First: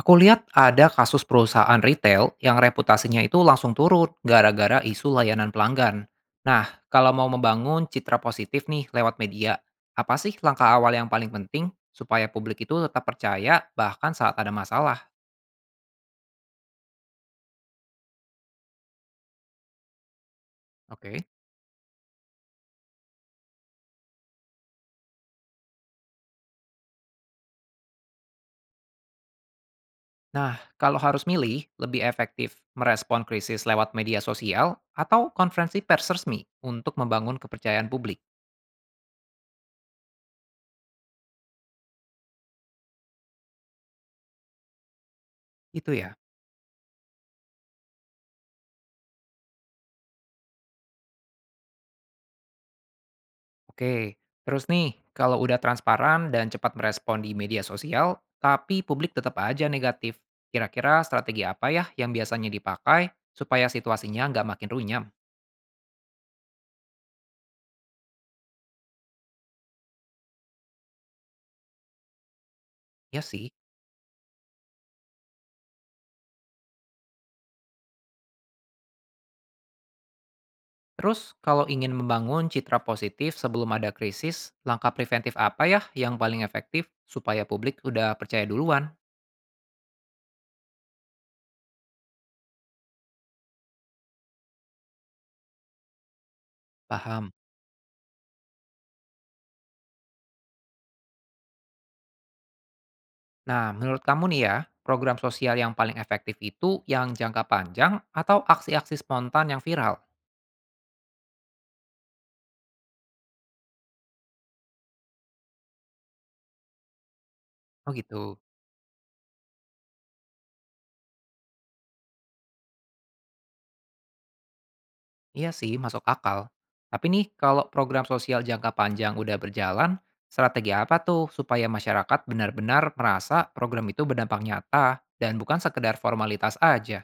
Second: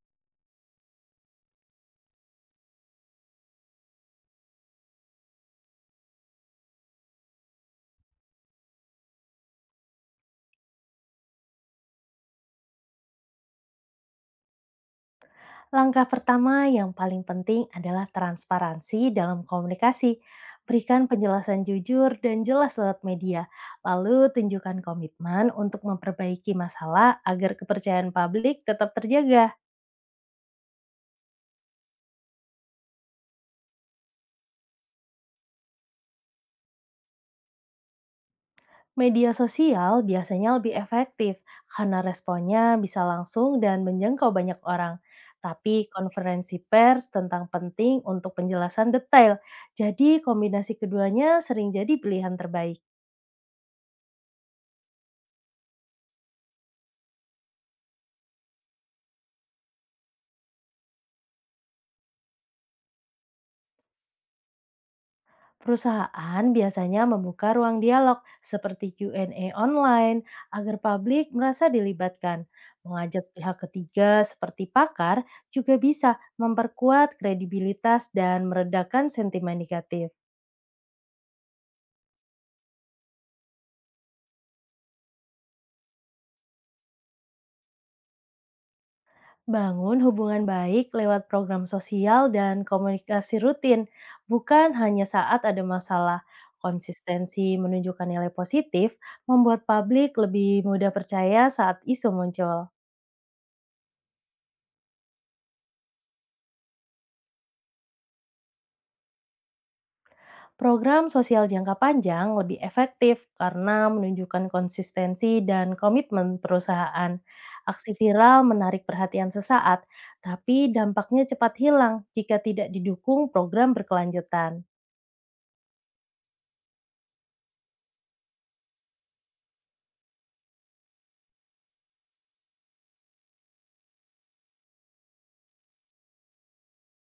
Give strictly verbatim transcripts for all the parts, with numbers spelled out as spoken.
Aku lihat ada kasus perusahaan retail yang reputasinya itu langsung turun gara-gara isu layanan pelanggan. Nah, kalau mau membangun citra positif nih lewat media, apa sih langkah awal yang paling penting supaya publik itu tetap percaya bahkan saat ada masalah? Langkah pertama yang paling penting adalah transparansi dalam komunikasi. Berikan Oke. penjelasan jujur dan jelas lewat media, lalu tunjukkan komitmen untuk memperbaiki masalah agar kepercayaan publik tetap terjaga. Nah, kalau harus milih, lebih efektif merespon krisis lewat media sosial atau konferensi pers resmi untuk membangun kepercayaan publik? Media sosial biasanya lebih efektif karena responnya bisa langsung dan menjangkau banyak orang. Tapi Itu ya. konferensi pers tentang penting untuk penjelasan detail. Jadi kombinasi keduanya sering jadi pilihan terbaik. Oke, terus nih, kalau udah transparan dan cepat merespon di media sosial, tapi publik tetap aja negatif. Kira-kira strategi apa ya yang biasanya dipakai supaya situasinya nggak makin runyam? Perusahaan biasanya membuka ruang dialog seperti Q and A online agar publik merasa dilibatkan. Ya Mengajak sih. pihak ketiga seperti pakar juga bisa memperkuat kredibilitas dan meredakan sentimen negatif. Terus, kalau ingin membangun citra positif sebelum ada krisis, langkah preventif apa ya yang paling efektif supaya publik udah percaya duluan? Bangun hubungan baik lewat program sosial dan komunikasi rutin, bukan hanya saat ada masalah. Paham. Konsistensi menunjukkan nilai positif membuat publik lebih mudah percaya saat isu muncul. Nah, menurut kamu nih ya, program sosial yang paling efektif itu yang jangka panjang atau aksi-aksi spontan yang viral? Program sosial jangka panjang lebih efektif karena menunjukkan konsistensi dan komitmen perusahaan. Oh Aksi gitu. viral menarik perhatian sesaat, tapi dampaknya cepat hilang jika tidak didukung program berkelanjutan. Iya sih, masuk akal. Tapi nih, kalau program sosial jangka panjang udah berjalan, strategi apa tuh supaya masyarakat benar-benar merasa program itu berdampak nyata dan bukan sekedar formalitas aja?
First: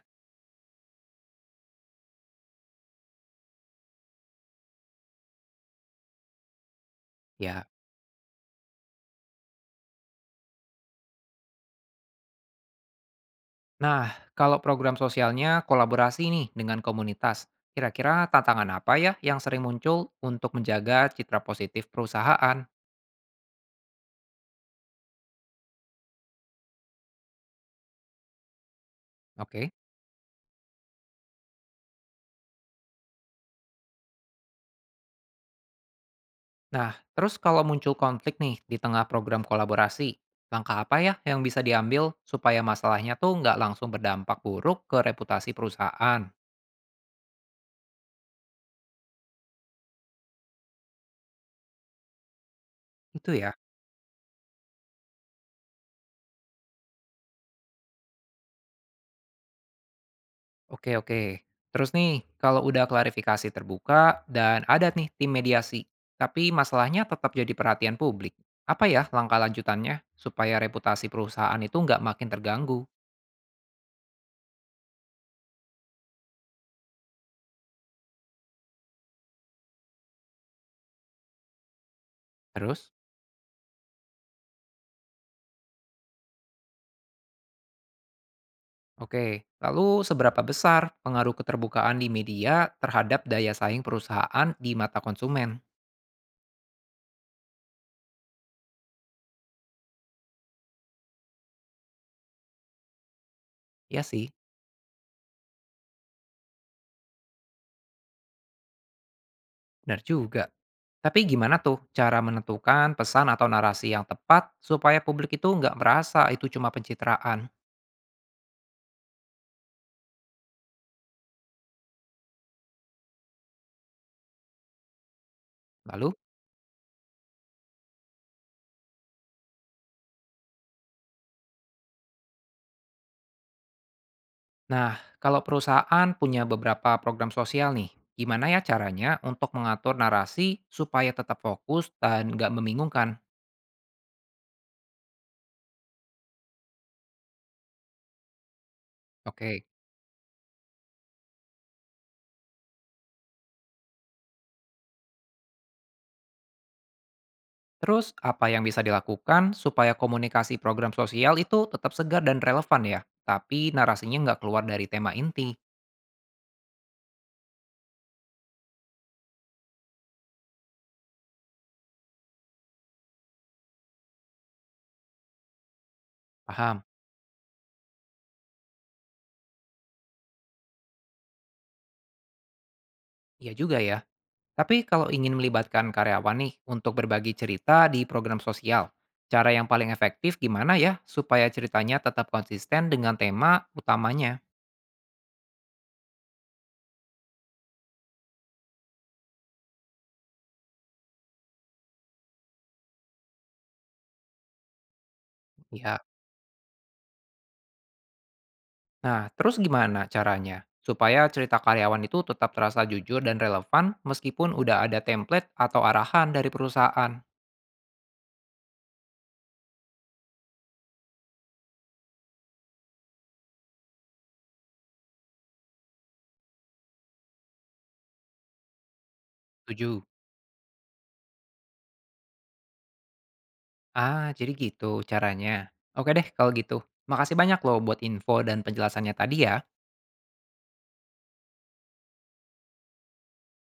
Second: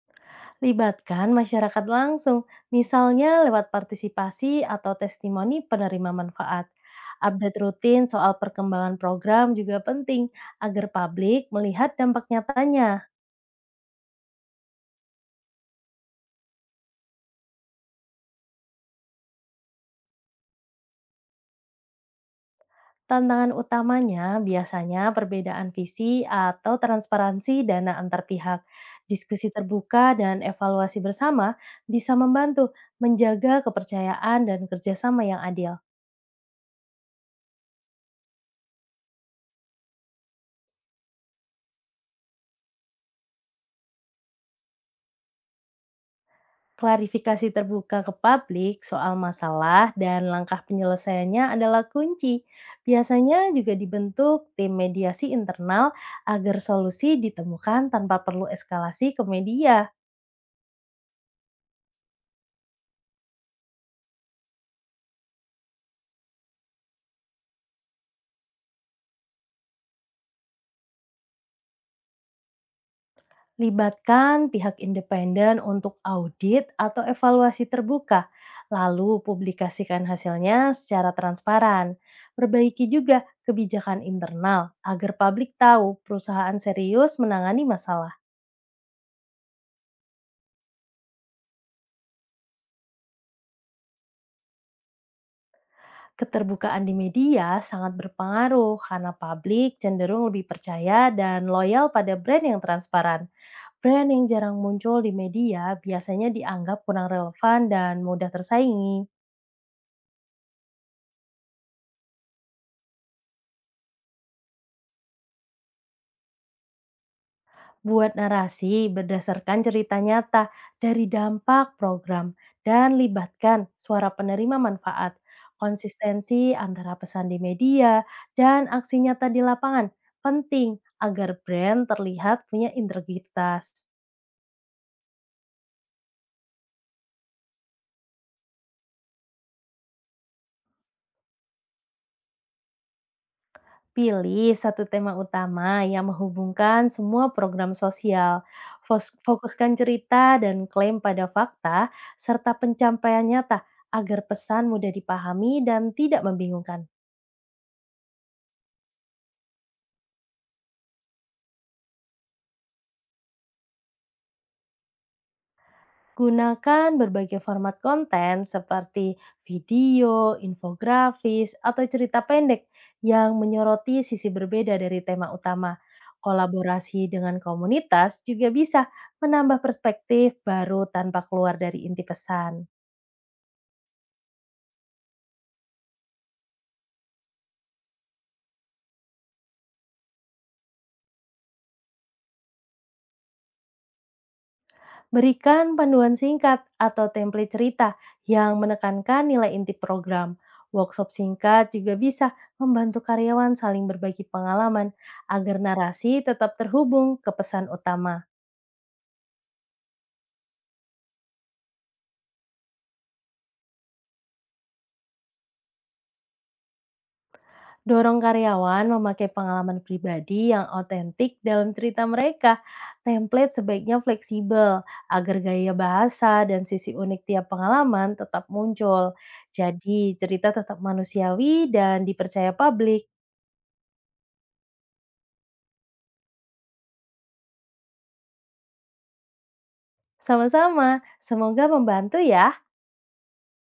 Libatkan masyarakat langsung, misalnya lewat partisipasi atau testimoni penerima manfaat. Update Ya, rutin soal perkembangan program juga penting agar publik melihat dampak nyatanya. nah, kalau program sosialnya kolaborasi nih dengan komunitas, kira-kira tantangan apa ya yang sering muncul untuk menjaga citra positif perusahaan? Tantangan utamanya biasanya perbedaan visi atau transparansi dana antar pihak. Diskusi Oke. terbuka dan evaluasi bersama bisa membantu menjaga kepercayaan dan kerjasama yang adil. Nah, terus kalau muncul konflik nih di tengah program kolaborasi, langkah apa ya yang bisa diambil supaya masalahnya tuh nggak langsung berdampak buruk ke reputasi perusahaan? Klarifikasi terbuka ke publik soal masalah dan langkah penyelesaiannya adalah kunci. Itu Biasanya ya. juga dibentuk tim mediasi internal agar solusi ditemukan tanpa perlu eskalasi ke media. Oke, oke. Terus nih, kalau udah klarifikasi terbuka dan ada nih tim mediasi, tapi masalahnya tetap jadi perhatian publik. Apa ya langkah lanjutannya supaya reputasi perusahaan itu nggak makin terganggu? Libatkan pihak independen untuk audit atau evaluasi terbuka, lalu publikasikan hasilnya secara transparan. Perbaiki Terus? juga kebijakan internal agar publik tahu perusahaan serius menangani masalah. Oke, lalu seberapa besar pengaruh keterbukaan di media terhadap daya saing perusahaan di mata konsumen? Keterbukaan di media sangat berpengaruh karena publik cenderung lebih percaya dan loyal pada brand yang transparan. Ya Brand yang sih, jarang muncul di media biasanya dianggap kurang relevan dan mudah tersaingi. benar juga. Tapi gimana tuh cara menentukan pesan atau narasi yang tepat supaya publik itu nggak merasa itu cuma pencitraan? Buat narasi berdasarkan cerita nyata dari dampak program dan libatkan suara penerima manfaat, Lalu, konsistensi antara pesan di media dan aksi nyata di lapangan penting agar brand terlihat punya integritas. nah kalau perusahaan punya beberapa program sosial nih, gimana ya caranya untuk mengatur narasi supaya tetap fokus dan nggak membingungkan? Pilih satu tema utama yang menghubungkan semua program sosial. Fos- Oke. Fokuskan cerita dan klaim pada fakta serta pencapaian nyata agar pesan mudah dipahami dan tidak membingungkan. Terus apa yang bisa dilakukan supaya komunikasi program sosial itu tetap segar dan relevan ya, tapi narasinya nggak keluar dari tema inti? Gunakan berbagai format konten seperti video, infografis, atau cerita pendek yang menyoroti sisi berbeda dari tema utama. Paham? Kolaborasi dengan komunitas juga bisa menambah perspektif baru tanpa keluar dari inti pesan. Iya juga ya. Tapi kalau ingin melibatkan karyawan nih untuk berbagi cerita di program sosial, cara yang paling efektif gimana ya supaya ceritanya tetap konsisten dengan tema utamanya? Berikan panduan singkat atau template cerita yang menekankan nilai inti program. Workshop singkat juga bisa membantu karyawan saling berbagi pengalaman agar Ya. narasi tetap terhubung ke pesan utama. Nah, terus gimana caranya? Supaya cerita karyawan itu tetap terasa jujur dan relevan meskipun udah ada template atau arahan dari perusahaan. Dorong karyawan memakai pengalaman pribadi yang otentik dalam cerita mereka. Template sebaiknya fleksibel agar gaya bahasa dan sisi unik tiap pengalaman tetap muncul. Tujuh. Jadi, cerita tetap manusiawi dan dipercaya publik. Ah, jadi gitu caranya. Oke deh kalau gitu. Makasih banyak loh buat info dan penjelasannya tadi ya. Sama-sama, semoga membantu ya.